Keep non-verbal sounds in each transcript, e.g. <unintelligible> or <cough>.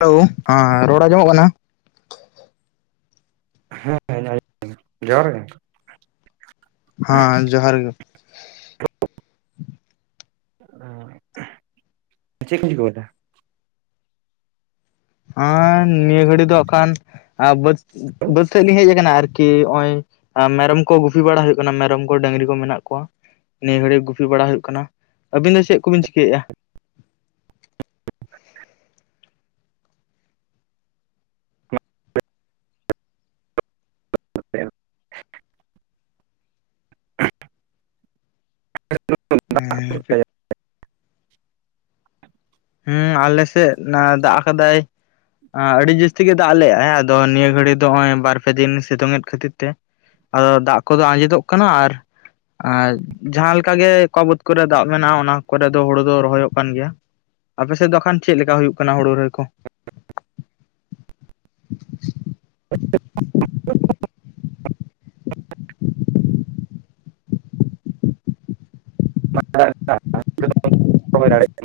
Hello ᱦᱟᱸ, ᱨᱚᱲ ᱟᱸᱡᱚᱢᱚᱜ ᱠᱟᱱᱟ? ᱦᱮᱸᱻ ᱦᱮᱸ <unintelligible> ᱧᱮᱞ ᱡᱚᱦᱟᱨ ᱜᱮ ᱾ ᱦᱟᱸᱻ ᱡᱚᱦᱟᱨ ᱜᱮ ᱾ <inaudible> ᱚᱸ ᱪᱮᱫ ᱠᱚᱢ ᱪᱤᱠᱟ.? ᱦᱟᱸᱻ, ᱱᱤᱭᱟᱹ ᱜᱷᱟᱹᱲᱤ ᱫᱚ, ᱟᱸᱻᱠᱷᱟᱱ ᱵᱟᱹᱫᱽ, ᱵᱟᱹᱫᱽ ᱥᱮᱫ ᱞᱤᱧ ᱦᱮᱡ ᱟᱠᱟᱱᱟ ᱾ ᱟᱨᱠᱤ ᱚᱭ ᱾ ᱢᱮᱨᱚᱢ ᱠᱚ, ᱜᱩᱯᱤ ᱵᱟᱲᱟ ᱦᱩᱭᱩᱜ ᱠᱟᱱᱟ ᱾ ᱢᱮᱨᱚᱢ ᱠᱚ, ᱰᱟᱹᱝᱨᱤ ᱠᱚ, ᱢᱮᱱᱟᱜ ᱠᱚᱣᱟ ᱾ ᱱᱤᱭᱟᱹ ᱜᱷᱟᱹᱲᱤᱡ ᱜᱩᱯᱤ ᱵᱟᱲᱟ ᱦᱩᱭᱩᱜ ᱠᱟᱱᱟ ᱾ ᱟᱹᱵᱤᱱ ᱫᱚ, ᱪᱮᱫ ᱠᱚᱵᱤᱱ ᱪᱤᱠᱟᱹ ᱭᱮᱜᱼᱟ? ᱦᱮᱸ <unintelligible> <unintelligible> ᱠ-ᱷᱜ ᱾ ᱮᱸᱻ ᱠᱟᱹᱡ, <unintelligible> ᱦᱮᱸᱻ, ᱟᱞᱮ ᱥᱮᱫ ᱱᱟ, ᱫᱟᱜ ᱟᱠᱟᱫᱟᱭ ᱾ ᱟᱹᱰᱤ ᱡᱟᱹᱥᱛᱤ ᱜᱮ, ᱫᱟᱜ ᱞᱮᱫ ᱟᱭ, ᱟᱫᱚ ᱱᱤᱭᱟᱹ, ᱜᱷᱟᱹᱲᱤ ᱫᱚ, ᱱᱚᱜᱼᱚᱭ ᱵᱟᱨ ᱯᱮ, ᱫᱤᱱ ᱥᱤᱛᱩᱝ ᱮᱫ ᱠᱷᱟᱹᱛᱤᱨ ᱛᱮ ᱟᱫᱚ, ᱫᱟᱜ ᱠᱚᱫᱚ, ᱟᱸᱡᱮᱫᱚᱜ ᱠᱟᱱᱟ, ᱟᱨ ᱟᱨ, ᱡᱟᱦᱟᱸ ᱞᱮᱠᱟ ᱜᱮ, ᱚᱠᱟ ᱵᱟᱹᱫᱽ ᱠᱚᱨᱮ, ᱫᱟᱜ ᱢᱮᱱᱟᱜᱼᱟ, ᱚᱱᱟ ᱠᱚᱨᱮ ᱫᱚ, ᱦᱩᱲᱩ ᱫᱚ, ᱨᱚᱦᱚᱭᱚᱜ ᱠᱟᱱ ᱜᱮᱭᱟ ᱾ ᱟᱯᱮ ᱥᱮᱫ ᱫᱚ, ᱮᱠᱷᱟᱱ ᱪᱮᱫ ᱞᱮᱠᱟ, ᱦᱩᱭᱩᱜ ᱠᱟᱱᱟ, ᱦᱩᱲᱩ ᱨᱚᱦᱚᱭ ᱠᱚ <unintelligible> <unintelligible> ᱨᱚᱦᱚᱭ ᱫᱟᱲᱮᱜ ᱠᱟᱱᱟ <unintelligible>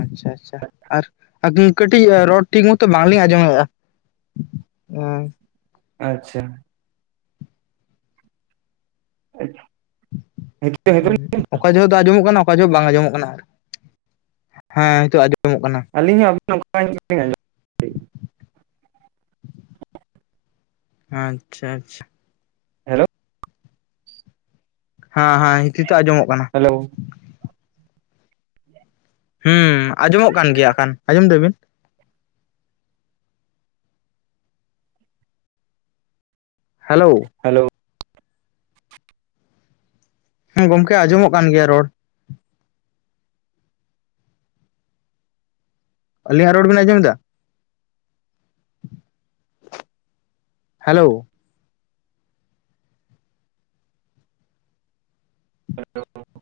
ᱟᱪᱪᱷᱟ, ᱟᱪᱪᱷᱟ, ᱟᱨ ᱠᱟᱹᱴᱤᱡ, ᱨᱚᱲ ᱴᱷᱤᱠ ᱢᱚᱛᱚ, ᱵᱟᱝᱞᱤᱧ ᱟᱸᱡᱚᱢ ᱮᱼᱟ ᱾ ᱮᱸᱻᱟᱝ ᱾ ᱟᱪᱪᱷᱟ ᱾ ᱟᱡ, ᱦᱟᱹᱪ ᱾ ᱦᱩᱸᱼ, ᱚᱠᱟ ᱡᱷᱚᱜ ᱫᱚ, ᱟᱸᱡᱚᱢᱚᱜ ᱠᱟᱱᱟ, ᱚᱠᱟ ᱡᱷᱚᱜ, ᱵᱟᱝ ᱟᱸᱡᱚᱢᱚᱜ ᱠᱟᱱᱟ ᱾ ᱦᱮᱸ, ᱱᱤᱛᱚᱜ ᱟᱸᱡᱚᱢᱚᱜ ᱠᱟᱱᱟ ᱾ ᱟᱹᱞᱤᱧ ᱦᱚᱸ ᱟᱵᱤᱱ ᱱᱚᱠᱟᱧ, ᱡᱷᱚᱜ ᱞᱤᱧ ᱟᱸᱡᱚᱢᱟ ᱾ ᱟᱻᱪᱪᱷᱟ, ᱟᱪᱪᱷᱟ ᱾ ᱦᱮᱲᱳᱠ <unintelligible> ᱦᱟᱸᱻ ᱦᱟᱸᱻ ᱦᱤᱠᱤᱤᱛᱚ ᱟᱸᱡᱚᱢᱚᱜ ᱠᱟᱱᱟ ᱾ ᱦᱮᱞᱳ ᱾ ᱦᱩᱸᱻᱝ, ᱟᱸᱡᱚᱢᱚᱜ ᱠᱟᱱ ᱜᱮᱭᱟ ᱟᱠᱷᱟᱱ, ᱟᱸᱡᱚᱢ ᱮᱫᱟᱵᱤᱱ ᱦᱟᱞᱳ ᱾ ᱦᱟᱼᱞᱟᱹᱣ ᱾ ᱦᱮᱸ, ᱜᱚᱝᱠᱮ, ᱟᱸᱡᱚᱢᱚᱜ ᱠᱟᱱ ᱜᱮᱭᱟ ᱨᱚᱲ ᱾ ᱟᱹᱞᱤᱧᱟᱜ, ᱨᱚᱲ ᱵᱮᱱ ᱟᱡᱚᱢ ᱮᱫᱟ ᱾ ᱦᱟᱞᱟᱹᱣ ᱾ ᱦᱟᱦᱞᱟᱹᱣ ᱾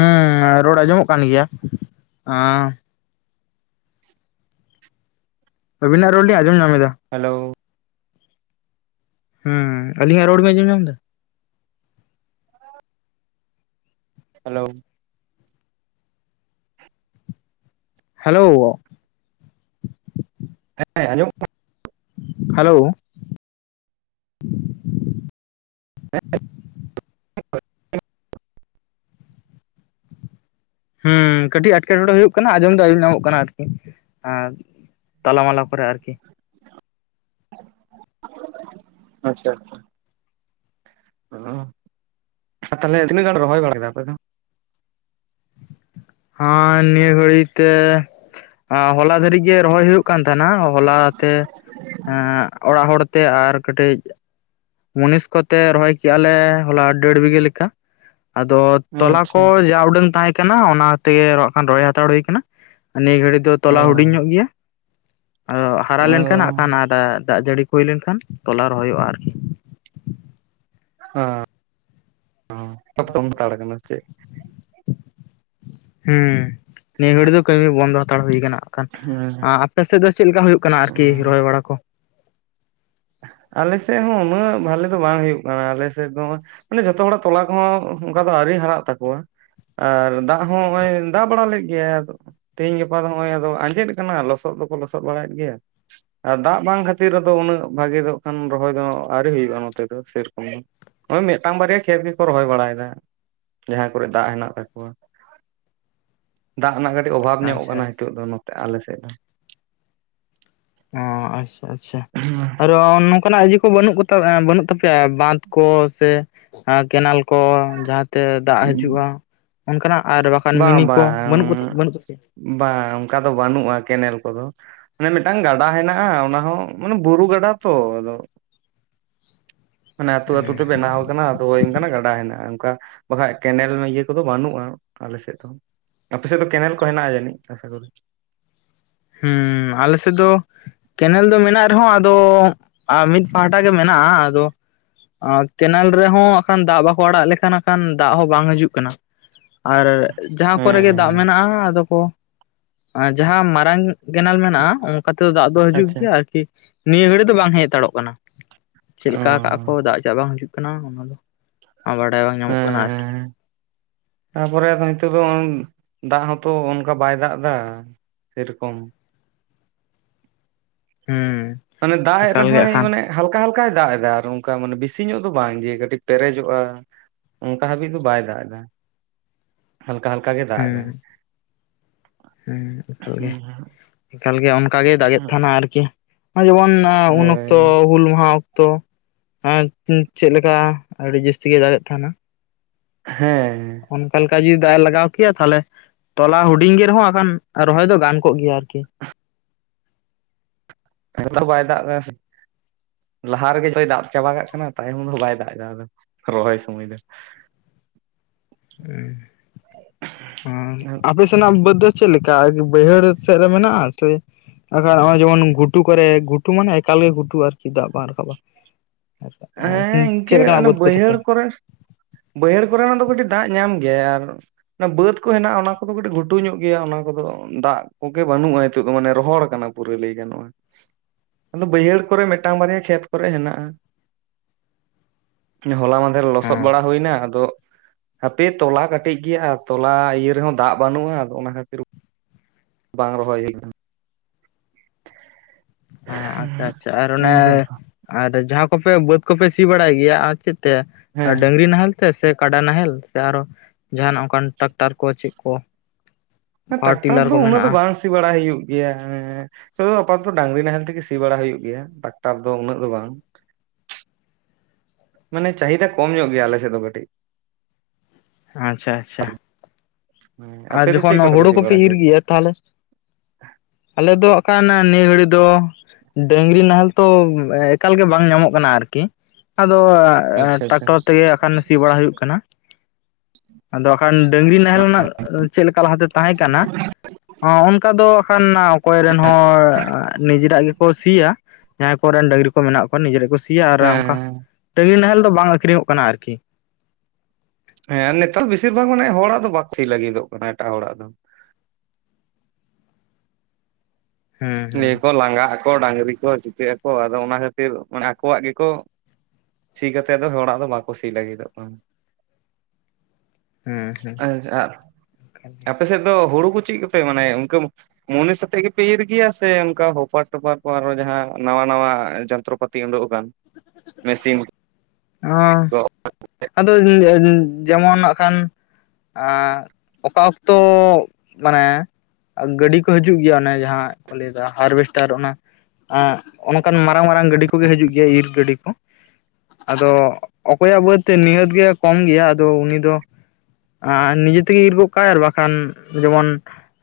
ᱦᱮᱸᱻ, ᱨᱚᱲ, ᱟᱸᱡᱚᱢᱚᱜ, ᱠᱟᱱ ᱜᱮᱭᱟ ᱾ ᱟᱹᱵᱤᱱᱟᱜ, ᱨᱚᱲ ᱞᱤᱧ, ᱟᱸᱡᱚᱢ ᱧᱟᱢᱮᱫᱟ ᱾ ᱦᱟᱞᱟᱹᱣ ᱾ ᱦᱮᱸᱻ, ᱟᱞᱤᱧᱟᱜ, ᱨᱚᱲ ᱵᱤᱱ, ᱟᱸᱡᱚᱢ ᱧᱟᱢ ᱮᱫᱟ? ᱦᱟᱞᱳ ᱾ ᱦᱟᱞᱚᱼᱳ ᱾ ᱦᱮᱸ, ᱟᱸᱡᱚᱢᱚᱜ ᱠᱟᱱᱟ ᱾ ᱦᱟᱞᱟᱳ ᱾ <unintelligible> ᱦᱩᱸᱻ, ᱠᱟᱹᱴᱤᱡ, ᱮᱴᱠᱮᱴᱚᱸᱲᱮ ᱦᱩᱭᱩᱜ ᱠᱟᱱᱟ, ᱟᱸᱡᱚᱢ ᱫᱚ, ᱟᱸᱡᱚᱢ ᱧᱟᱢᱚᱜ ᱠᱟᱱᱟ, ᱟᱨᱠᱤ ᱾ ᱟᱨ ᱛᱟᱞᱟᱢᱟᱞᱟ ᱠᱚᱨᱮ ᱟᱨᱠᱤᱼᱼ <inaudible> ᱟᱪᱪᱷᱟ ᱟᱪᱪᱷᱟ <unintelligible> ᱛᱟᱦᱚᱞᱮ ᱛᱤᱱᱟᱹᱜ ᱜᱟᱱ ᱨᱚᱦᱚᱭ ᱵᱟᱲᱟ ᱠᱮᱫᱟ ᱟᱯᱮ ᱫᱚᱼᱼ ᱦᱮᱸ ᱱᱤᱭᱟᱹ ᱜᱷᱟᱲᱤᱡ ᱛᱮ ᱦᱚᱞᱟ ᱫᱷᱟᱨᱤᱡ ᱜᱮ ᱨᱚᱦᱚᱭ ᱦᱩᱭᱩᱜ ᱦᱩᱭᱩᱜ ᱠᱟᱱ ᱛᱟᱦᱮᱱᱟ ᱦᱚᱞᱟ ᱛᱮ ᱚᱲᱟᱜ ᱦᱚᱲ ᱛᱮ ᱟᱨ ᱠᱟᱹᱴᱤᱡᱼᱼ ᱢᱩᱱᱤᱥ ᱠᱚᱛᱮ ᱨᱚᱦᱚᱭ ᱠᱮᱜᱼᱟ ᱞᱮ ᱦᱚᱞᱟ ᱫᱮᱲ ᱵᱤᱜᱟᱹ ᱞᱮᱠᱟᱼᱼ ᱟᱫᱚ ᱛᱚᱞᱟ ᱟᱪᱪᱷᱟ ᱠᱚ ᱡᱟ ᱩᱰᱟᱹᱝ ᱛᱟᱦᱮᱸ ᱠᱟᱱᱟ ᱚᱱᱟ ᱛᱮ ᱜᱮ ᱟᱠᱷᱟᱱ ᱨᱚᱦᱚᱭ ᱦᱟᱛᱟᱲ ᱦᱩᱭ ᱠᱟᱱᱟ ᱱᱤᱭᱟᱹ ᱜᱷᱟᱹᱲᱤ ᱫᱚ ᱛᱚᱞᱟ ᱦᱩᱰᱤᱧ ᱧᱚᱜ ᱜᱮᱭᱟ ᱟᱫᱚ ᱦᱟᱨᱟ ᱞᱮᱱ ᱠᱷᱟᱱ ᱦᱟᱸᱜ ᱠᱷᱟᱱ ᱫᱟᱜ ᱡᱟᱹᱲᱤᱼᱼ ᱦᱩᱭ ᱞᱮᱱ ᱠᱷᱟᱱ ᱛᱚᱞᱟ ᱨᱚᱦᱚᱭᱚᱜᱼᱟ ᱟᱨᱠᱤᱼᱼ ᱦᱟᱸ <unintelligible> ᱦᱟᱛᱟᱲ ᱠᱟᱱᱟ ᱥᱮ ᱪᱮᱫ ᱦᱮᱸ ᱱᱤᱭᱟᱹ ᱜᱷᱟᱹᱲᱤᱡ ᱫᱚ ᱠᱟᱹᱢᱤ ᱵᱚᱱᱫᱚ ᱦᱟᱛᱟᱲ ᱦᱩᱭ ᱠᱟᱱᱟ ᱟᱠᱷᱟᱱ <unintelligible> ᱟᱯᱮ ᱥᱮᱫ ᱫᱚ ᱪᱮᱫ ᱞᱮᱠᱟ ᱦᱩᱭᱩᱜ ᱠᱟᱱᱟ ᱟᱨᱠᱤ ᱨᱚᱦᱚᱭ ᱵᱟᱲᱟ ᱠᱚᱼᱼ ᱟᱞᱮ ᱥᱮᱫ ᱦᱚᱸ ᱩᱱᱟᱹᱜ ᱵᱷᱟᱞᱮ ᱫᱚ ᱵᱟᱝ ᱦᱩᱭᱩᱜ ᱠᱟᱱᱟ ᱟᱞᱮ ᱥᱮᱫ ᱫᱚ᱾ ᱢᱟᱱᱮ ᱡᱷᱚᱛᱚ ᱦᱚᱲᱟᱜ ᱛᱚᱞᱟ ᱠᱚ ᱦᱚᱸ ᱚᱱᱠᱟ ᱫᱚ ᱟᱹᱣᱨᱤ ᱦᱟᱨᱟᱜ ᱛᱟᱠᱚᱣᱟ ᱾ ᱟᱨ ᱫᱟᱜ ᱦᱚᱸ ᱱᱚᱜᱼᱚᱭ ᱫᱟᱜ ᱵᱟᱲᱟ ᱞᱮᱫ ᱜᱮᱟᱭ ᱟᱫᱚ ᱛᱮᱦᱤᱧ ᱜᱟᱯᱟ ᱫᱚ ᱱᱚᱜᱼᱚᱭ ᱟᱫᱚ ᱟᱸᱡᱮᱫ ᱠᱟᱱᱟ ᱞᱚᱥᱚᱫ ᱫᱚᱠᱚ ᱞᱚᱥᱚᱫ ᱵᱟᱲᱟᱭ ᱮᱫ ᱜᱮᱭᱟ ᱾ ᱟᱨ ᱫᱟᱜ ᱵᱟᱝ ᱠᱷᱟᱹᱛᱤᱨ ᱨᱮᱫᱚ ᱩᱱᱟᱹᱜ ᱵᱷᱟᱜᱤ ᱫᱚ ᱠᱷᱟᱱ ᱨᱚᱦᱚᱭ ᱫᱚ ᱟᱹᱣᱨᱤ ᱦᱩᱭᱩᱜᱼᱟ ᱱᱚᱛᱮ ᱫᱚ ᱥᱮᱨᱚᱠᱚᱢ ᱫᱚ ᱾ ᱚᱭ ᱢᱤᱫᱴᱟᱱ ᱵᱟᱨᱭᱟ ᱠᱷᱮᱛ ᱜᱮᱠᱚ ᱨᱚᱦᱚᱭ ᱵᱟᱲᱟᱭ ᱮᱫᱟ ᱡᱟᱸᱦᱟ ᱠᱚᱨᱮ ᱫᱟᱜ ᱦᱮᱱᱟᱜ ᱛᱟᱠᱚᱣᱟ ᱾ <inaudible> ᱫᱟᱜ ᱨᱮᱱᱟᱜ ᱠᱟᱹᱴᱤᱡ ᱚᱵᱷᱟᱵ ᱧᱚᱜ ᱟᱪᱪᱷᱟ ᱠᱟᱱᱟ ᱦᱤᱛᱚᱜ ᱫᱚ ᱱᱚᱛᱮ ᱟᱞᱮ ᱥᱮᱫ ᱫᱚ ᱾ ᱚᱸᱻ ᱟᱪᱪᱷᱟ ᱟᱪᱪᱷᱟ ᱟᱨ <unintelligible> <unintelligible> ᱠᱚ ᱵᱟᱹᱱᱩᱜ ᱛᱟᱯᱮᱭᱟ ᱵᱟᱸᱫᱽ ᱠᱚ ᱥᱮ ᱠᱮᱱᱟᱞᱼᱼ ᱠᱚ ᱡᱟᱦᱟᱸ ᱛᱮ ᱫᱟᱜ ᱦᱤᱡᱩᱜᱼᱟ ᱚᱱᱠᱟᱱᱟᱜ ᱟᱨ ᱵᱟᱠᱷᱟᱱ ᱵᱟᱝ ᱢᱤᱱᱤ ᱠᱚ ᱵᱟᱝ ᱵᱟᱹᱱᱩᱜ ᱠᱚ ᱵᱟᱹᱱᱩᱜ ᱛᱟᱯᱮᱭᱟ ᱵᱟᱝ ᱚᱱᱠᱟ ᱫᱚ ᱵᱟᱹᱱᱩᱜᱼᱟ ᱠᱮᱱᱮᱞ ᱠᱚ ᱫᱚ ᱢᱮᱱ ᱠᱷᱟᱱ ᱜᱟᱰᱟ ᱦᱮᱱᱟᱜᱼᱟ ᱚᱱᱟ ᱦᱚᱸ ᱢᱟᱱᱮ ᱵᱩᱨᱩ ᱜᱟᱰᱟ ᱛᱚ ᱟᱫᱚᱼᱼ ᱢᱟᱱᱮ ᱟᱹᱛᱩ ᱟᱹᱛᱩ ᱛᱮ ᱵᱮᱱᱟᱣ ᱟᱠᱟᱱᱟ ᱚ ᱚᱱᱠᱟᱱᱟᱜ ᱜᱟᱰᱟ ᱦᱮᱱᱟᱜᱼᱟ ᱚᱱᱠᱟ ᱵᱟᱠᱷᱟᱡ ᱠᱮᱱᱮᱞ ᱤᱭᱟᱹ ᱠᱚᱫᱚ ᱵᱟᱹᱱᱩᱜᱼᱟ ᱟᱞᱮ ᱥᱮᱫ ᱫᱚᱼᱼ ᱟᱯᱮ ᱥᱮᱫ ᱫᱚ ᱠᱮᱱᱮᱞ ᱠᱚ ᱦᱮᱱᱟᱜᱼᱟ ᱡᱟᱹᱱᱤᱡ ᱟᱥᱟ ᱠᱚᱨᱤ᱾ ᱦᱩᱸᱻ ᱟᱞᱮ ᱥᱮᱫ ᱫᱚᱼᱼ ᱠᱮᱱᱮᱞ ᱫᱚ ᱢᱮᱱᱟᱜ ᱨᱮᱦᱚᱸ ᱟᱫᱚ ᱢᱤᱫ ᱯᱟᱦᱴᱟ ᱜᱮ ᱢᱮᱱᱟᱜᱼᱟ ᱟᱫᱚ ᱟᱨ ᱠᱮᱱᱟᱞ ᱨᱮᱦᱚᱸ ᱠᱷᱟᱱ ᱫᱟᱜ ᱵᱟᱠᱚ ᱟᱲᱟᱜ ᱞᱮᱠᱷᱟᱱ ᱠᱷᱟᱱ ᱫᱟᱜ ᱦᱚᱸ ᱵᱟᱝ ᱦᱤᱡᱩᱜ ᱠᱟᱱᱟ ᱾ ᱟᱨ ᱡᱟᱦᱟᱸ ᱦᱮᱸ ᱠᱚᱨᱮ ᱜᱮ ᱫᱟᱜ ᱦᱮᱸ ᱢᱮᱱᱟᱜᱼᱟ ᱟᱫᱚ ᱠᱚ ᱡᱟᱦᱟᱸ ᱢᱟᱨᱟᱝ ᱠᱮᱱᱟᱞ ᱢᱮᱱᱟᱜᱼᱟ ᱚᱱᱠᱟ ᱛᱮᱫᱚ ᱫᱟᱜ ᱫᱚ ᱦᱤᱡᱩᱜ ᱟᱪᱪᱷᱟ ᱜᱮᱭᱟ ᱟᱨᱠᱤ ᱱᱤᱭᱟᱹ ᱜᱷᱟᱹᱲᱤᱡ ᱫᱚ ᱵᱟᱝ ᱦᱮᱡ ᱦᱟᱛᱟᱲᱚᱜ ᱠᱟᱱᱟ ᱾ ᱪᱮᱫ ᱞᱮᱠᱟ ᱠᱟᱜ-ᱟ ᱠᱚ ᱚ ᱫᱟᱜ ᱪᱟᱜ ᱵᱟᱝ ᱦᱤᱡᱩᱜ ᱠᱟᱱᱟ ᱚᱱᱟ ᱫᱚ ᱵᱟᱰᱟᱭ ᱵᱟᱝ ᱧᱟᱢᱚᱜ ᱠᱟᱱᱟ ᱟᱨᱠᱤ ᱾ <inaudible> ᱛᱟᱯᱚᱨᱮ ᱟᱫᱚ ᱱᱤᱛᱚᱜ ᱫᱚ ᱫᱟᱜ ᱦᱚᱸᱛᱚ ᱚᱱᱠᱟ ᱵᱟᱭ ᱫᱟᱜ ᱮᱫᱟ ᱥᱮᱨᱚᱠᱚᱢ ᱾ ᱦᱮᱸ ᱢᱟᱱᱮ ᱫᱟᱜ ᱜᱮ ᱮᱠᱟᱞ ᱦᱟᱸᱜ ᱨᱮᱦᱚᱸᱭ ᱠᱷᱟᱱ ᱢᱟᱱᱮ ᱦᱟᱞᱠᱟ ᱦᱟᱞᱠᱟᱭ ᱫᱟᱜ ᱮᱫᱟ ᱟᱨ ᱚᱱᱠᱟ ᱢᱟᱱᱮ ᱵᱤᱥᱤ ᱧᱚᱜ ᱫᱚ ᱵᱟᱝ ᱡᱮ ᱠᱟᱹᱴᱤᱡ ᱯᱮᱨᱮᱡᱚᱜᱼᱟ ᱾ ᱚᱱᱠᱟ ᱦᱟᱹᱵᱤᱡ ᱫᱚ ᱵᱟᱭ ᱫᱟᱜ ᱮᱫᱟ ᱾ ᱦᱟᱞᱠᱟ ᱦᱟᱞᱠᱟ ᱜᱮ ᱫᱟᱜ ᱮᱫᱟᱭ ᱾ ᱦᱮᱸ ᱦᱮᱸ ᱮᱠᱟᱞ ᱜᱮ, ᱮᱠᱟᱞ ᱜᱮ ᱚᱱᱠᱟ ᱜᱮᱭ ᱫᱟᱜᱮᱫ ᱛᱟᱦᱮᱱᱟ ᱟᱨᱠᱤ ᱡᱮᱢᱚᱱ ᱩᱱ ᱦᱳᱭ ᱚᱠᱛᱚ ᱦᱩᱞ ᱢᱟᱦᱟᱼᱼ ᱛᱚ <unintelligible> ᱪᱮᱫ ᱞᱮᱠᱟ ᱟᱹᱰᱤ ᱡᱟᱹᱥᱛᱤ ᱜᱮ ᱫᱟᱜᱮᱫ ᱛᱟᱦᱮᱱᱟ ᱾ ᱦᱮᱸ ᱚᱱᱠᱟ ᱞᱮᱠᱟ ᱡᱩᱫᱤ ᱫᱟᱜ ᱮ ᱞᱟᱜᱟᱣ ᱠᱮᱭᱟ ᱛᱟᱦᱚᱞᱮ ᱛᱚᱞᱟ ᱦᱩᱰᱤᱧ ᱜᱮ ᱨᱮᱦᱚᱸ ᱮᱠᱷᱚᱱ ᱨᱚᱦᱚᱭ ᱫᱚ ᱜᱟᱱ ᱠᱚᱜ ᱜᱮᱭᱟ ᱟᱨᱠᱤ᱾ <unintelligible> ᱞᱟᱦᱟ ᱨᱮᱜᱮ ᱡᱚᱛᱚᱭ ᱫᱟᱜ ᱪᱟᱵᱟ ᱠᱟᱜ ᱠᱟᱱᱟ ᱛᱟᱭᱚᱢ ᱫᱚ ᱵᱟᱭ ᱫᱟᱜ ᱮᱫᱟ ᱨᱚᱦᱚᱭ ᱥᱚᱢᱚᱭ ᱫᱚ᱾ <inaudible> ᱱᱟᱜ ᱵᱟᱹᱫᱽ ᱫᱚ ᱪᱮᱫ ᱞᱮᱠᱟ ᱵᱟᱹᱭᱦᱟᱹᱲ ᱥᱮᱫ ᱨᱮ ᱢᱮᱱᱟᱜᱼᱟ ᱥᱮᱼᱼ <unintelligible> ᱡᱮᱢᱚᱱ ᱜᱷᱩ ᱠᱚᱨᱮ ᱜᱩᱴᱩ ᱢᱟᱱᱮ ᱮᱠᱟᱞ ᱜᱮ ᱜᱷᱩ ᱟᱨᱠᱤ ᱫᱟᱜ ᱵᱟᱝ ᱨᱟᱠᱟᱵᱼᱟ᱾ ᱦᱮᱸ ᱤᱱᱠᱟᱹ ᱚᱱᱮ ᱵᱟᱹᱫᱽ ᱠᱚ ᱛᱟᱯᱮ ᱵᱟᱹᱭᱦᱟᱹᱲ ᱠᱚᱨᱮᱼᱼ ᱵᱟᱹᱭᱦᱟᱹᱲ ᱠᱚᱨᱮᱱᱟᱜ ᱫᱚ ᱠᱟᱹᱴᱤᱡ ᱫᱟᱜ ᱧᱟᱢ ᱜᱮᱭᱟ ᱟᱨᱼᱼ ᱚᱱᱟ ᱵᱟᱹᱫᱽ ᱠᱚ ᱦᱮᱱᱟᱜᱼᱟ ᱚᱱᱟ ᱠᱚᱫᱚ ᱠᱟᱹᱴᱤᱡ ᱜᱷᱩᱴᱩ ᱧᱚᱜ ᱜᱮᱭᱟ ᱚᱱᱟ ᱠᱚᱫᱚ ᱫᱟᱜ ᱠᱚᱜᱮ ᱵᱟᱹᱱᱩᱜᱼᱟ ᱱᱤᱛᱚᱜ ᱫᱚ ᱢᱟᱱᱮ ᱨᱚᱦᱚᱲ ᱠᱟᱱᱟ᱾ ᱯᱩᱨᱟᱹ ᱞᱟᱹᱭ ᱜᱟᱱᱚᱜᱼᱟ, ᱟᱫᱚ ᱵᱟᱹᱭᱦᱟᱹᱲ ᱠᱚᱨᱮ ᱢᱤᱫᱴᱟᱝ ᱵᱟᱨᱭᱟ ᱠᱷᱮᱛ ᱠᱚᱨᱮ ᱦᱮᱱᱟᱜᱼᱟ᱾ ᱦᱚᱞᱟ ᱢᱫᱷᱮᱨ ᱞᱚᱥᱚᱫ ᱦᱮᱸ ᱵᱟᱲᱟ ᱦᱩᱭ ᱮᱱᱟ ᱟᱫᱚᱼᱼ ᱦᱟᱯᱮ ᱛᱚᱞᱟ ᱠᱟᱹᱴᱤᱡ ᱜᱮᱭᱟ ᱛᱚᱞᱟ ᱤᱭᱟᱹ ᱨᱮᱦᱚᱸ ᱫᱟᱜ ᱵᱟᱹᱱᱩᱜᱼᱟ ᱚᱱᱟ ᱠᱷᱟᱹᱛᱤᱨᱼᱼ ᱵᱟᱝ ᱨᱚᱦᱚᱭ ᱦᱩᱭ ᱟᱠᱟᱱᱟ᱾ ᱦᱸᱻ ᱟᱪᱪᱷᱟ ᱟᱪᱪᱷᱟ ᱟᱨᱱᱮᱻ ᱚᱱᱠᱟ ᱟᱨ ᱡᱟᱦᱟᱸ ᱠᱚᱯᱮ ᱵᱟᱹᱫᱽ ᱠᱚᱯᱮ ᱥᱤ ᱵᱟᱲᱟᱭ ᱜᱮᱭᱟ ᱟᱨ ᱪᱮᱫ ᱛᱮ ᱦᱮᱸ ᱰᱟᱹᱟᱝᱨᱤ ᱱᱟᱦᱮᱞᱼᱼ ᱛᱮ ᱥᱮ ᱠᱟᱰᱟ ᱱᱟᱦᱮᱞ ᱥᱮ ᱟᱨᱚ ᱡᱟᱦᱱᱟᱜ ᱚᱱᱠᱟᱱ ᱴᱨᱟᱠᱴᱟᱨ ᱠᱚ ᱪᱮᱫ ᱠᱚ᱾ ᱯᱟᱣᱟᱨ ᱴᱨᱟᱠᱴᱟᱨ ᱴᱤᱞᱟᱨ ᱫᱚ ᱠᱚ ᱩᱱᱟᱹᱜ ᱫᱚ ᱢᱮᱱᱟᱜᱼᱟ ᱵᱟᱝ ᱥᱤ ᱵᱟᱲᱟ ᱦᱩᱭᱩᱜ ᱜᱮᱭᱟ ᱦᱮᱸᱻ ᱛᱚ ᱟᱯᱟ ᱫᱚ ᱰᱟᱝᱨᱤ ᱱᱟᱦᱮᱞ ᱛᱮᱜᱮ ᱥᱤ ᱵᱟᱲᱟ ᱦᱳᱭ ᱜᱮᱭᱟ ᱴᱟᱠᱴᱟᱨ ᱫᱚ ᱩᱱᱟᱹᱜ ᱫᱚ ᱵᱟᱝ ᱢᱟᱱᱮ ᱪᱟᱦᱤᱫᱟ ᱠᱚᱢ ᱧᱚᱜ ᱜᱮᱭᱟ ᱟᱞᱮ ᱥᱮᱫ ᱫᱚ ᱠᱟᱹᱴᱤᱡ ᱟᱪᱪᱷᱟ ᱟᱪᱪᱷᱟ ᱦᱮᱸ ᱟᱯᱮ ᱟᱨ ᱫᱚ ᱪᱮᱫ ᱡᱚᱠᱷᱚᱱ ᱠᱚᱛᱮ ᱯᱮ ᱦᱳᱲᱳ ᱥᱤ ᱵᱟᱲᱟ ᱠᱚᱯᱮ ᱦᱚᱪᱚᱭ ᱤᱨ ᱜᱮᱭᱟ ᱛᱟᱦᱚᱞᱮᱼᱼ ᱟᱞᱮ ᱫᱚ ᱚᱴᱮᱱᱠᱟ ᱱᱤᱭᱟᱹ ᱜᱷᱟᱹᱲᱤᱡ ᱫᱚ ᱰᱟᱹᱝᱨᱤ ᱱᱟᱦᱮᱞ ᱛᱚ ᱮᱠᱟᱞ ᱜᱮ ᱵᱟᱝ ᱧᱟᱢᱚᱜ ᱠᱟᱱᱟ ᱟᱨᱠᱤ ᱟᱫᱚ ᱟᱪᱪᱷᱟ ᱟᱪᱪᱷᱟ ᱴᱨᱟᱠᱴᱚᱨ ᱛᱮᱜᱮᱟᱱ ᱥᱤ ᱵᱟᱲᱟ ᱦᱩᱭᱩᱜ ᱠᱟᱱᱟ ᱟᱫᱚᱠᱷᱟᱱ ᱰᱟᱹᱝᱨᱤ ᱱᱟᱦᱮᱞ ᱨᱮᱱᱟᱜ ᱪᱮᱫ ᱞᱮᱠᱟ ᱞᱟᱦᱟᱛᱮ ᱛᱟᱦᱮᱸ ᱠᱟᱱᱟ ᱚᱱᱠᱟ ᱫᱚ ᱠᱷᱟᱱᱼᱼ ᱚᱠᱚᱭ ᱨᱮᱱ ᱦᱚᱲ ᱱᱤᱡᱮᱨᱟᱜ ᱜᱮᱠᱚ ᱥᱤᱭᱟ ᱡᱟᱦᱟᱸᱭ ᱠᱚᱨᱮᱱ ᱰᱟᱹᱝᱨᱤ ᱠᱚ ᱢᱮᱱᱟᱜ ᱠᱚᱣᱟ ᱱᱤᱡᱮ ᱨᱮᱠᱚ ᱥᱤᱭᱟ ᱟᱨ ᱚᱱᱠᱟ ᱦᱮᱸ ᱰᱟᱝᱨᱤ ᱱᱟᱦᱮᱞ ᱫᱚ ᱵᱟᱝ ᱟᱹᱠᱷᱨᱤᱧᱚᱜ ᱠᱟᱱᱟ ᱟᱨᱠᱤ ᱦᱮᱸ ᱱᱮᱛᱟᱨ ᱫᱚ ᱵᱮᱥᱤᱨ ᱵᱷᱟᱜᱽ ᱢᱟᱱᱮ ᱦᱚᱲᱟᱜ ᱫᱚ ᱵᱟᱠᱚ ᱥᱤ ᱞᱟᱹᱜᱤᱫᱚᱜ ᱠᱟᱱᱟ ᱮᱴᱟᱜ ᱦᱚᱲᱟᱜ ᱫᱚ᱾ ᱦᱮᱸ ᱞᱟᱹᱭᱟ ᱦᱮᱸ ᱠᱚ ᱞᱟᱸᱜᱟᱜ ᱟᱠᱚ ᱰᱟᱝᱨᱤ ᱠᱚ ᱪᱩᱴᱟᱹᱜ ᱟᱠᱚ ᱟᱫᱚ ᱚᱱᱟ ᱠᱷᱟᱹᱛᱤᱨ ᱢᱟᱱᱮ ᱟᱠᱚᱣᱟᱜ ᱜᱮᱠᱚᱼ ᱥᱤ ᱠᱟᱛᱮᱜ ᱫᱚ ᱦᱚᱲᱟᱜ ᱫᱚ ᱵᱟᱠᱚ ᱥᱤ ᱞᱟᱹᱜᱤᱫᱚᱜ ᱠᱟᱱᱟ᱾ ᱦᱮᱸ <unintelligible> ᱦᱮᱸ ᱟᱯᱮ ᱥᱮᱫ ᱫᱚ ᱦᱩᱲᱩ ᱠᱚ ᱪᱮᱫᱼᱼ ᱢᱟᱱᱮ ᱚᱱᱠᱩ ᱢᱩᱱᱤᱥ ᱟᱛᱮ ᱜᱮ ᱤᱨ ᱜᱮᱭᱟ᱾ ᱥᱮ ᱚᱱᱠᱟ ᱦᱚᱯᱟᱨ ᱴᱚᱯᱟᱨ ᱠᱚ ᱟᱨᱚ ᱡᱟᱦᱟᱸ ᱱᱟᱣᱟ ᱱᱟᱣᱟ ᱡᱚᱱᱛᱨᱚᱯᱟᱛᱤ ᱩᱰᱩᱠ ᱟᱠᱟᱱ᱾ ᱢᱮᱥᱤᱱ ᱚ ᱟᱫᱚ ᱡᱮᱢᱚᱱ ᱠᱷᱟᱱ ᱟᱨ ᱚᱠᱟ ᱚᱠᱛᱚ ᱢᱟᱱᱮᱼᱼ ᱜᱟᱹᱰᱤ ᱠᱚ ᱦᱤᱡᱩᱜ ᱜᱮᱭᱟ ᱚᱱᱮ ᱡᱟᱦᱟᱸ ᱠᱚ ᱞᱟᱹᱭᱫᱟ ᱦᱟᱨᱵᱷᱮᱥᱴᱟᱨ ᱚᱱᱟᱼᱼ ᱚᱱᱠᱟᱱ ᱢᱟᱨᱟᱝ ᱢᱟᱨᱟᱝ ᱜᱟᱹᱰᱤ ᱠᱚᱜᱮ ᱦᱤᱡᱩᱜ ᱜᱮᱭᱟ ᱤᱨ ᱜᱟᱹᱰᱤ ᱠᱚ᱾ ᱟᱫᱚ ᱚᱠᱚᱭᱟᱜ ᱵᱟᱹᱫᱽᱛᱮ ᱱᱤᱦᱟᱹᱛ ᱜᱮ ᱠᱚᱢ ᱜᱮᱭᱟ ᱟᱫᱚ ᱩᱱᱤ ᱫᱚᱼᱼ ᱟᱸ ᱱᱤᱡᱮ ᱛᱮᱜᱮ ᱤᱨ ᱜᱚᱜ ᱠᱟᱼᱟᱭ ᱟᱨ ᱵᱟᱠᱷᱟᱱ ᱡᱮᱢᱚᱱᱼᱼ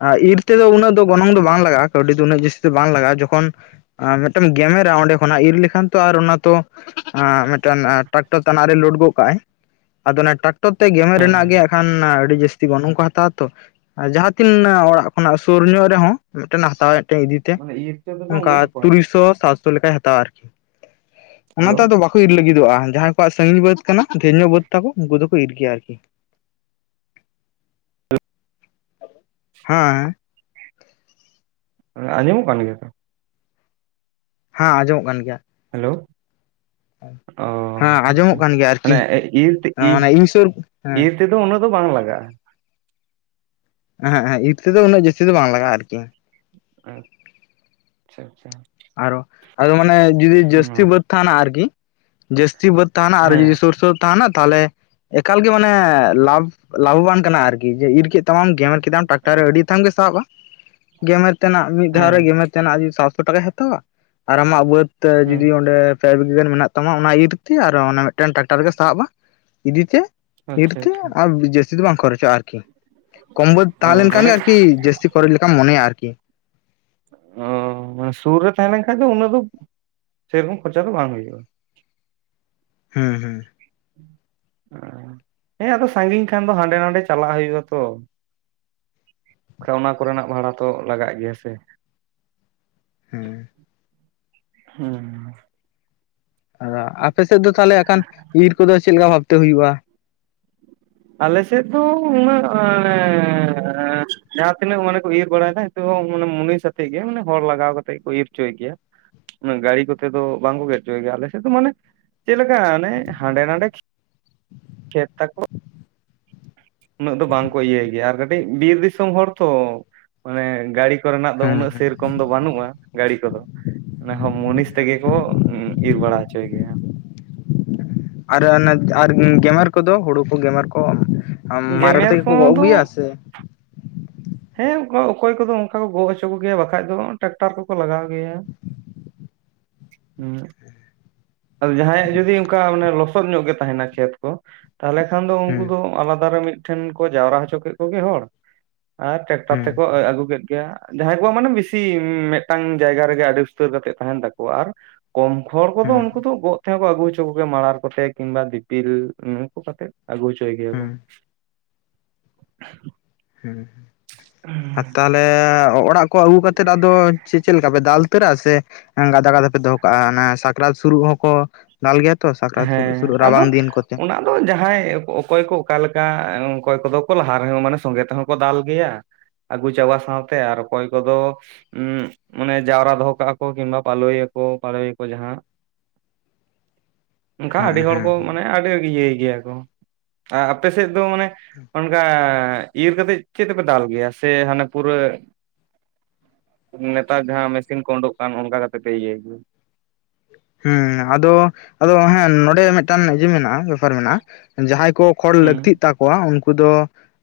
ᱟᱨ ᱤᱨ ᱛᱮᱫᱚ ᱩᱱᱟᱹᱜ ᱫᱚ ᱜᱚᱱᱚᱝ ᱫᱚ ᱵᱟᱝ ᱞᱟᱜᱟᱜᱼᱟ ᱠᱟᱹᱣᱰᱤ ᱫᱚ ᱩᱱᱟᱹᱜ ᱡᱟᱹᱥᱛᱤ ᱫᱚ ᱵᱟᱝ ᱞᱟᱜᱼᱟ ᱡᱚᱠᱷᱚᱱ ᱟᱨ ᱢᱤᱫᱴᱟᱝ ᱜᱮᱢᱮᱨᱟ ᱚᱸᱰᱮ ᱠᱷᱚᱱᱟᱜ ᱤᱨ ᱞᱮᱠᱷᱟᱱ ᱛᱚ ᱟᱨ ᱚᱱᱟ ᱛᱚᱼᱼ ᱢᱤᱫᱴᱮᱱ ᱴᱨᱟᱠᱴᱚᱨ ᱛᱟᱱᱟᱜ ᱨᱮ ᱞᱳᱰ ᱠᱟᱜ ᱟᱫᱚ ᱚᱱᱟ ᱴᱨᱟᱠᱴᱚᱨ ᱛᱮ ᱜᱮᱢᱮᱨ ᱨᱮᱱᱟᱜ ᱜᱮ ᱮᱠᱷᱟᱱ ᱟᱹᱰᱤ ᱡᱟᱹᱥᱛᱤᱼᱼ ᱛᱤ ᱜᱚᱱᱚᱝ ᱠᱚ ᱦᱟᱛᱟᱣ ᱛᱚ ᱟ ᱡᱟᱦᱟ ᱛᱤᱱᱱᱟᱹᱜ ᱚᱲᱟᱜ ᱠᱷᱚᱱᱟᱜ ᱥᱩᱨ ᱧᱚᱜ ᱨᱮᱦᱚᱸ, ᱢᱮᱜᱴᱮᱱᱮ ᱦᱟᱛᱟᱣᱮᱫ ᱛᱮ, ᱤᱫᱤᱛᱮ ᱢᱟᱱᱮ ᱤᱨ ᱛᱮᱫᱚ ᱚᱝᱠᱟ ᱩᱱᱟᱹᱜ ᱵᱟᱠᱚ ᱛᱩᱨᱩᱭ ᱦᱟᱛᱟᱣᱟ ᱥᱚ, ᱥᱟᱛᱥᱚ ᱞᱮᱠᱟᱭ ᱦᱟᱛᱟᱣᱟ, ᱟᱨᱠᱤ᱾ ᱦᱮᱞᱳ ᱚᱱᱟᱛᱮ ᱟᱫᱚ ᱵᱟᱠᱚ ᱤᱨ ᱞᱟᱹᱜᱤᱫᱚᱜᱼᱟ᱾ ᱡᱟᱦᱟᱸᱭ ᱠᱚᱣᱟᱜ ᱥᱟᱺᱜᱤᱧ ᱵᱟᱹᱫᱽ ᱠᱟᱱᱟ ᱫᱷᱮᱨ ᱧᱚ ᱵᱟ. ᱫᱽ ᱛᱟᱠᱚ ᱩᱝᱠᱩ ᱫᱚᱠᱚ ᱤᱨ ᱜᱮᱭᱟ ᱟᱨᱠᱤ᱾ ᱦᱟᱶᱮ᱾ ᱮᱸ ᱟᱸᱡᱚᱢᱚᱜ ᱠᱟᱱ ᱜᱮᱭᱟ ᱛᱚ᱾ ᱦᱟᱸ, ᱟᱸᱡᱚᱢᱚᱜ ᱠᱟᱱ ᱜᱮᱭᱟ᱾ ᱦᱮᱹᱞᱳᱣ᱾ ᱚ ᱦᱮᱸ ᱟᱪᱪᱷᱟ, ᱟᱸᱡᱚᱢᱚᱜ ᱠᱟᱱ ᱜᱮᱭᱟ ᱟᱨᱠᱤ ᱢᱟᱱᱮ ᱤᱨ ᱛᱤᱜᱼᱤ, ᱢᱟᱱᱮ ᱤᱧ ᱥᱩᱨ ᱦᱮᱸ ᱤᱨ ᱛᱮᱫᱚ, ᱩᱱᱟᱹᱜ ᱫᱚ ᱵᱟᱝ ᱞᱟᱜᱟᱜᱼᱟ᱾ ᱮᱸᱦᱮᱸᱜ-ᱮᱸᱦᱮᱸᱜ ᱤᱨ ᱛᱮᱫᱚ, ᱩᱱᱟᱹᱜ ᱡᱟᱹᱥᱛᱤ ᱫᱚ ᱵᱟᱝ ᱞᱟᱜᱟᱜᱼᱟ, ᱟᱨᱠᱤ᱾ ᱩᱸᱜ ᱪᱷᱟ-ᱪᱷᱟ᱾ ᱟᱨᱚ ᱟᱫᱚ ᱢᱟᱱᱮ ᱡᱩᱫᱤ ᱡᱟᱹᱥᱛᱤ ᱵᱟᱹᱫᱽ ᱛᱷᱟᱱᱟ, ᱟᱨᱠᱤ᱾ ᱡᱟᱹᱥᱛᱤ ᱵᱟᱹᱫᱽ ᱛᱷᱟᱱᱟ ᱟᱨ ᱡᱩᱫᱤ ᱦᱮᱸ ᱥᱩᱨ-ᱥᱩᱨ ᱛᱟᱦᱟᱱᱟᱜ ᱛᱟᱞᱮ ᱮᱠᱟᱞ ᱜᱮ ᱢᱟᱱᱮ ᱞᱟᱵᱷ-ᱞᱟᱵᱷᱚᱵᱟᱱ ᱠᱟᱱᱟ, ᱟᱨᱠᱤ ᱡᱮ ᱤᱨ ᱠᱮᱫ ᱛᱟᱢᱟᱢ ᱜᱮᱢᱮᱨ ᱠᱮᱫᱟᱢ ᱴᱟᱠᱴᱟᱨ ᱟᱹᱰᱤ ᱛᱷᱟᱢ ᱜᱮ ᱥᱟᱵᱼᱟ᱾ ᱜᱮᱢᱮᱨ ᱛᱮᱱᱟᱜ ᱢᱤᱫ ᱫᱷᱟᱣ ᱨᱮ, ᱜᱮᱢᱮᱨ ᱛᱮᱱᱟᱜ ᱡᱩᱫᱤ ᱥᱟᱛᱥᱚ ᱴᱟᱠᱟᱭ ᱦᱟᱛᱟᱣᱟ ᱟᱨ ᱟᱢᱟᱜ ᱵᱟᱹᱫᱽ ᱛᱮ ᱦᱮᱸ ᱡᱩᱫᱤ ᱚᱸᱰᱮᱯ ᱯᱮ ᱵᱤᱜᱟ. ᱜᱟᱱ ᱢᱮᱱᱟᱜ ᱛᱟᱢᱟ ᱚᱱᱟ ᱤᱨᱛᱤ ᱟᱨ ᱚᱱᱟ ᱢᱮᱜᱴᱮᱱ ᱴᱟᱠᱴᱟᱨ ᱜᱮ ᱥᱟᱣᱟᱵᱼᱟ, ᱤᱫᱤᱛᱮ᱾ ᱤᱨ ᱟᱪᱪᱷᱟ ᱛᱮᱻ ᱟᱪᱪᱷᱟ ᱟᱢ ᱡᱟᱹᱥᱛᱤ ᱫᱚ ᱵᱟᱝ ᱠᱷᱚᱨᱚᱪᱚᱜᱼᱟ, ᱟᱨᱠᱤ᱾ ᱠᱚᱢ ᱵᱟᱹᱫ ᱚ ᱛᱟᱦᱮᱸ ᱞᱮᱱᱠᱷᱟᱱ ᱢᱟᱱᱮ ᱜᱮ ᱟᱨᱠᱤ ᱡᱟᱹᱥᱥᱤ ᱠᱚᱹᱨᱞ ᱞᱮᱠᱟᱢ ᱢᱚᱱᱮᱭᱟ, ᱟᱨᱠᱤ᱾ ᱚᱸ ᱢᱟ ᱥᱩᱨ ᱨᱮ ᱛᱟᱶᱮ ᱞᱮᱱ ᱠᱷᱟᱡ ᱫᱚ, ᱩᱱᱟᱹᱜ ᱫᱚ, ᱥᱮᱹᱨᱠᱚᱢ ᱠᱷᱚᱨᱪᱟ ᱫᱚ ᱵᱟᱝ ᱦᱩᱭᱩᱜᱼᱟ᱾ ᱦᱩᱸ, ᱦᱩᱸ᱾ ᱦᱮᱸᱻ, ᱟᱫᱚ ᱥᱟᱺᱜᱤᱧ ᱠᱷᱟᱱ ᱫᱚ ᱦᱟᱸᱰᱮ-ᱱᱟᱰᱮ ᱪᱟᱞᱟᱜ ᱦᱩᱭᱩᱜᱼᱟ, ᱛᱚ᱾ ᱠᱷᱟ ᱚᱱᱟ ᱠᱚᱨᱮᱱᱟᱜ ᱵᱷᱟᱲᱟ ᱛᱚ ᱞᱟᱜᱟᱜ ᱜᱮᱭᱟ, ᱥᱮ᱾ ᱩᱸ᱾ ᱦᱩᱸ᱾ ᱟᱨᱟ ᱟᱯᱮ ᱥᱮᱜ ᱫᱚ ᱛᱷᱟᱞᱮ ᱟᱠᱷᱟᱱ ᱤᱨ ᱠᱚᱫᱚ ᱪᱮᱜ ᱞᱮᱠᱟ ᱵᱷᱟᱵᱽᱛᱮ ᱦᱩᱭᱩᱜᱼᱟ? ᱟᱞᱮᱥᱮᱫ ᱫᱚ ᱩᱱᱟᱹᱜ ᱮᱸᱻᱨ ᱡᱟᱦᱟᱸ ᱛᱤᱱᱟᱹᱜ ᱢᱟᱱᱮ ᱠᱚ ᱤᱨ ᱵᱟᱲᱟᱭᱫᱟ᱾ ᱫᱚ ᱢᱚᱱᱮ ᱢᱚᱱᱤᱥ ᱟᱛᱮᱜ ᱜᱮ, ᱢᱟᱱᱮ ᱦᱚᱲ ᱞᱟᱜᱟᱣ ᱠᱟᱛᱮᱫ ᱠᱚ ᱤᱨ ᱪᱚᱭ ᱜᱮᱭᱟ᱾ ᱩᱢᱟᱹ ᱜᱟᱲᱤ ᱠᱚᱛᱮ ᱫᱚ ᱵᱟᱝᱠᱚ ᱜᱮᱫ ᱪᱚᱭ ᱜᱮᱭᱟ, ᱟᱞᱮ ᱥᱮᱫ ᱫᱚ ᱢᱟᱱᱮ, ᱪᱮᱜ ᱞᱮᱠᱟ ᱟᱱᱮ ᱦᱟᱸᱰᱮ-ᱱᱟᱰᱮ ᱠᱷᱮ ᱠᱷᱮᱛ ᱛᱟᱠᱚ᱾ ᱩᱱᱟᱹᱜ ᱫᱚ ᱵᱟᱝ ᱠᱚ ᱤᱭᱟᱹᱭ ᱜᱮᱭᱟ ᱟᱨ ᱠᱟᱹᱴᱤᱡ ᱵᱤᱨ ᱫᱤᱥᱚᱢ ᱦᱚᱲ ᱛᱚᱻ ᱢᱟᱱᱮ ᱜᱟᱲᱤ ᱠᱚᱨᱮᱱᱟᱜ ᱫᱚ, ᱦᱩᱸ ᱩᱱᱟᱹᱜ ᱦᱩᱸ ᱥᱮᱹᱨᱠᱚᱢ ᱫᱚ ᱵᱟᱹᱱᱩᱜᱼᱟ, ᱜᱟᱲᱤ ᱠᱚᱫᱚ᱾ ᱱᱟ ᱦᱚ ᱢᱩᱱᱤᱥ ᱛᱮᱜᱮ ᱠᱚ ᱦᱩᱸ ᱩᱸ ᱤᱨ ᱵᱟᱲᱟ ᱦᱚᱪᱚᱭ ᱜᱮᱭᱟ᱾ ᱟᱨ ᱟᱱᱮᱼᱪ ᱟᱨ ᱩᱸ ᱜᱮᱢᱮᱨ ᱠᱚᱫᱚ ᱦᱩᱲᱩ ᱠᱚ, ᱜᱮᱢᱮᱨ ᱠᱚ, ᱟᱢ ᱢᱟᱨᱟᱲ ᱜᱮᱢᱮᱨ ᱛᱮᱜᱮ ᱠᱚ ᱜᱚᱜ ᱠᱚᱫᱚ ᱟᱜᱩᱭᱟ ᱥᱮ ᱦᱮᱸᱻ, ᱚᱠᱟ ᱚᱠᱚᱭ ᱠᱚᱫᱚ ᱚᱝᱠᱟ ᱠᱚ ᱜᱚᱜ ᱦᱚᱪᱚ ᱠᱚᱜᱮᱭᱟ, ᱵᱟᱠᱷᱟᱡ ᱫᱚ ᱴᱟᱠᱴᱟᱨ ᱠᱚᱠᱚ ᱞᱟᱜᱟᱣ ᱜᱮᱭᱟ᱾ ᱩᱸ᱾ ᱟᱫᱚ ᱡᱟᱦᱟᱸᱭᱟᱜ ᱡᱩᱫᱤ ᱚᱝᱠᱟ ᱢᱟᱱᱮ ᱞᱚᱥᱚᱫ ᱧᱚᱜ ᱜᱮ ᱛᱟᱦᱮᱱᱟ ᱠᱷᱮᱛ ᱠᱚ ᱛᱟᱦᱞᱮ ᱠᱷᱟᱱ ᱫᱚ, ᱦᱩᱸ ᱩᱝᱠᱩ ᱫᱚ ᱟᱞᱟᱫᱟ ᱨᱮ ᱢᱤᱜ ᱴᱷᱮᱱ ᱠᱚ ᱡᱟᱣᱨᱟ ᱦᱚᱪᱚ ᱠᱮᱜ ᱠᱚᱜᱮ ᱦᱚᱲᱻ ᱟᱨ ᱦᱩᱸ ᱴᱮᱠᱴᱟᱛᱛᱮᱠᱚ ᱟᱹ ᱟᱜᱩ ᱠᱮᱫ ᱜᱮ᱾ ᱡᱟᱦᱟᱸᱭ ᱠᱚᱣᱟᱜ ᱢᱟᱱᱮ ᱵᱤᱥᱤ, ᱩᱸ ᱢᱮᱜᱴᱟᱝ ᱡᱟᱭᱜᱟ ᱨᱮᱜᱮ ᱟᱰᱤ ᱩᱥᱛᱟᱹᱨ ᱠᱟᱛᱮᱜ ᱛᱟᱦᱮᱱ ᱛᱟᱠᱚᱣᱟ ᱟᱨ ᱠᱚᱢ ᱠᱷᱚᱲ ᱠᱚᱫᱚ ᱦᱩᱸ ᱩᱝᱠᱩ ᱫᱚ ᱜᱚᱜ ᱛᱮᱦᱚᱸ ᱠᱚ ᱟᱹᱜᱩ ᱦᱚᱪᱚ ᱠᱚᱜᱮᱭᱟ ᱢᱟᱲᱟᱨ ᱠᱚᱛᱮ ᱠᱤᱝᱵᱟ ᱫᱤᱯᱤᱞ ᱩᱸ ᱩᱝᱠᱩ ᱥᱟᱛᱮᱜ ᱟᱜᱩ ᱣᱚᱪᱚᱭ ᱜᱮᱭᱟ ᱠᱚ᱾ ᱦᱩᱸ ᱦᱩᱸ ᱟᱨ ᱛᱟᱦᱚᱞ <unintelligible> ᱚᱲᱟᱜ ᱠᱚ ᱟᱹᱜᱩ ᱠᱟᱛᱮᱫ ᱟᱫᱚ ᱪᱮᱫ ᱞᱮᱠᱟ ᱯᱮ ᱫᱟᱞ ᱩᱛᱟᱹᱨᱟ ᱥᱮᱼᱼ ᱜᱟᱫᱟ ᱜᱟᱫᱟ ᱯᱮ ᱫᱚᱦᱚ ᱠᱟᱜᱼᱟ ᱚᱱᱟ ᱥᱟᱠᱨᱟᱛ ᱥᱩᱨᱩᱜ ᱦᱚᱸ ᱠᱚ ᱫᱟᱞ ᱜᱮ ᱛᱚ ᱥᱟᱠᱨᱟᱛ ᱥᱩᱨᱩᱜ ᱦᱮᱸ ᱥᱩᱨᱩᱜ ᱟᱫᱚ ᱨᱟᱵᱟᱝ ᱫᱤᱱ ᱠᱚᱛᱮᱼᱼ ᱚᱱᱟ ᱡᱟᱦᱟᱸᱭ ᱚᱠᱚᱭ ᱚᱠᱚᱭ ᱠᱚ ᱚᱠᱟ ᱞᱮᱠᱟ ᱚᱠᱚᱭ ᱠᱚᱫᱚ ᱠᱚ ᱞᱟᱦᱟ ᱨᱮᱦᱚᱸ ᱢᱟᱱᱮ ᱥᱚᱸᱜᱮ ᱛᱮᱦᱚᱸ ᱠᱚ ᱫᱟᱞ ᱜᱮᱭᱟ ᱟᱹᱜᱩ ᱪᱟᱵᱟ ᱥᱟᱶ ᱛᱮ ᱟᱨ ᱚᱠᱚᱭ ᱠᱚ ᱫᱚᱼᱼ <unintelligible> ᱢᱟᱱᱮ ᱡᱟᱣᱨᱟ ᱫᱚᱦᱚ ᱠᱟᱜ ᱟᱠᱚ ᱠᱤᱝᱵᱟ ᱯᱟᱞᱳᱭ ᱟᱠᱚ ᱯᱟᱲᱳᱭ ᱟᱠᱚ ᱡᱟᱦᱟᱸᱼᱼ ᱚᱱᱠᱟ ᱦᱩᱸ ᱟᱹᱰᱤ ᱦᱩᱸ ᱦᱚᱲ ᱠᱚ ᱦᱩᱸ ᱢᱟᱱᱮ ᱟᱹᱰᱤ ᱟᱹᱰᱤ ᱤᱭᱟᱹᱭ ᱜᱮᱭᱟ ᱠᱚ ᱟᱨ ᱟᱯᱮ ᱥᱮᱫ ᱫᱚ ᱢᱟᱱᱮ ᱚᱱᱠᱟ ᱤᱨ ᱠᱟᱛᱮᱜ ᱪᱮᱫ ᱛᱮᱯᱮ ᱫᱟᱞ ᱜᱮᱭᱟ ᱥᱮ ᱦᱟᱱᱮ ᱯᱩᱨᱟᱹᱼᱼ ᱱᱮᱛᱟᱨ ᱡᱟᱦᱟᱸ ᱢᱮᱥᱤᱱ ᱠᱚ ᱳᱰᱳᱠ ᱠᱟᱱ ᱚᱱᱠᱟ ᱠᱟᱛᱮ ᱯᱮ ᱤᱭᱟᱹᱭ ᱜᱮᱭᱟ ᱦᱮᱸ ᱟᱫᱚ ᱟᱫᱚ ᱦᱮᱸ ᱱᱚᱰᱮ ᱢᱤᱫᱴᱟᱝ <unintelligible> ᱢᱮᱱᱟᱜᱼᱟ ᱵᱮᱯᱟᱨ ᱢᱮᱱᱟᱜᱼᱟ ᱡᱟᱦᱟᱸᱭ ᱠᱚ ᱠᱷᱚᱲ ᱞᱟᱹᱠᱛᱤᱜ ᱦᱩᱸ ᱛᱟᱠᱚᱣᱟ ᱩᱱᱠᱩ ᱫᱚ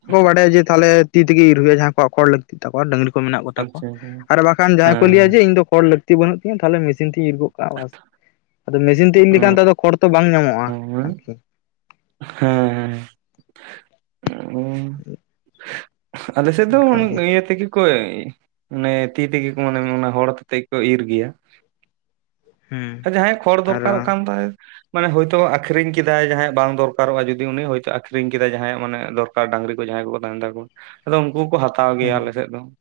ᱟᱠᱚ ᱵᱟᱰᱟᱭᱟ ᱡᱮ ᱛᱟᱦᱚᱞᱮ ᱛᱤ ᱛᱮᱜᱮ ᱤᱨ ᱦᱩᱭᱩᱜᱼᱟ ᱡᱟᱦᱟᱸᱭ ᱠᱚᱣᱟᱜ ᱠᱷᱚᱲ ᱞᱟᱹᱠᱛᱤ ᱛᱟᱠᱚᱣᱟ ᱰᱟᱹᱝᱨᱤ ᱠᱚ ᱢᱮᱱᱟᱜ ᱠᱚ ᱛᱟᱠᱚᱣᱟ ᱟᱪᱪᱷᱟ ᱦᱮᱸ ᱟᱨ ᱵᱟᱠᱷᱟᱱ ᱡᱟᱦᱟᱸᱭ ᱠᱚ ᱞᱟᱹᱭᱟ ᱡᱮ ᱦᱮᱸ ᱤᱧ ᱫᱚ ᱠᱷᱚᱲ ᱞᱟᱹᱠ ᱛᱤ ᱵᱟᱹᱱᱩᱜ ᱛᱤᱧᱟ ᱛᱟᱦᱚᱞᱮ ᱢᱮᱥᱤᱱ ᱛᱤᱧ ᱤᱨ ᱜᱚᱜ ᱠᱟᱜᱼᱟ ᱵᱟᱥ ᱟᱫᱚ ᱢᱮᱥᱤᱱ ᱛᱮ ᱤᱨ ᱞᱮᱠᱷᱟᱱ ᱦᱮᱸ ᱛᱚ ᱟᱫᱚ ᱠᱷᱚᱲ ᱛᱚ ᱵᱟᱝ ᱧᱟᱢᱚᱜᱼᱟ ᱟᱨᱠᱤᱼᱼ ᱦᱮᱸ ᱦᱮᱸ <inaudible> ᱟᱞᱮ ᱥᱮᱫ ᱫᱚ ᱚᱱᱠᱟᱜᱮ ᱤᱭᱟᱹ ᱛᱮ ᱜᱮᱼᱼ ᱠᱚ <unintelligible> ᱢᱟᱱᱮ ᱛᱤ ᱛᱮᱜᱮ ᱠᱚ ᱢᱟᱱᱮ ᱦᱚᱲ ᱟᱛᱮᱫ ᱜᱮ ᱠᱚ ᱤᱨ ᱜᱮᱭᱟ ᱾ ᱦᱮᱸ ᱡᱟᱦᱟᱸᱭ ᱠᱷᱚᱲ ᱟᱨ ᱫᱚᱨᱠᱟᱨᱚᱜ ᱠᱟᱱ ᱛᱟᱭ ᱢᱟᱱᱮ ᱦᱳᱭᱛᱚ ᱟᱠᱷᱨᱤᱧ ᱠᱮᱫᱟᱭ ᱡᱟᱦᱟᱸᱭᱟᱜ ᱵᱟᱝ ᱫᱚᱨᱠᱚᱜ-ᱟ ᱡᱩᱫᱤ ᱩᱱᱤ ᱦᱳᱭᱛᱳ ᱟᱠᱷᱨᱤᱧ ᱠᱮᱫᱟᱭ ᱡᱟᱦᱟᱸᱭᱟᱜ ᱢᱟᱱᱮ ᱫᱚᱨ <unintelligible> ᱰᱟᱝᱨᱤ ᱠᱚ ᱡᱟᱦᱟᱸᱭ ᱠᱚᱠᱚ ᱛᱟᱦᱮᱱ ᱛᱟᱠᱚᱣᱟ ᱟᱫᱚ ᱩᱱᱠᱩ ᱦᱚᱸᱠᱚ ᱦᱟᱛᱟᱣ ᱜᱮᱭᱟ ᱦᱮᱸ ᱟᱞᱮᱥᱮᱫ ᱫᱚ ᱾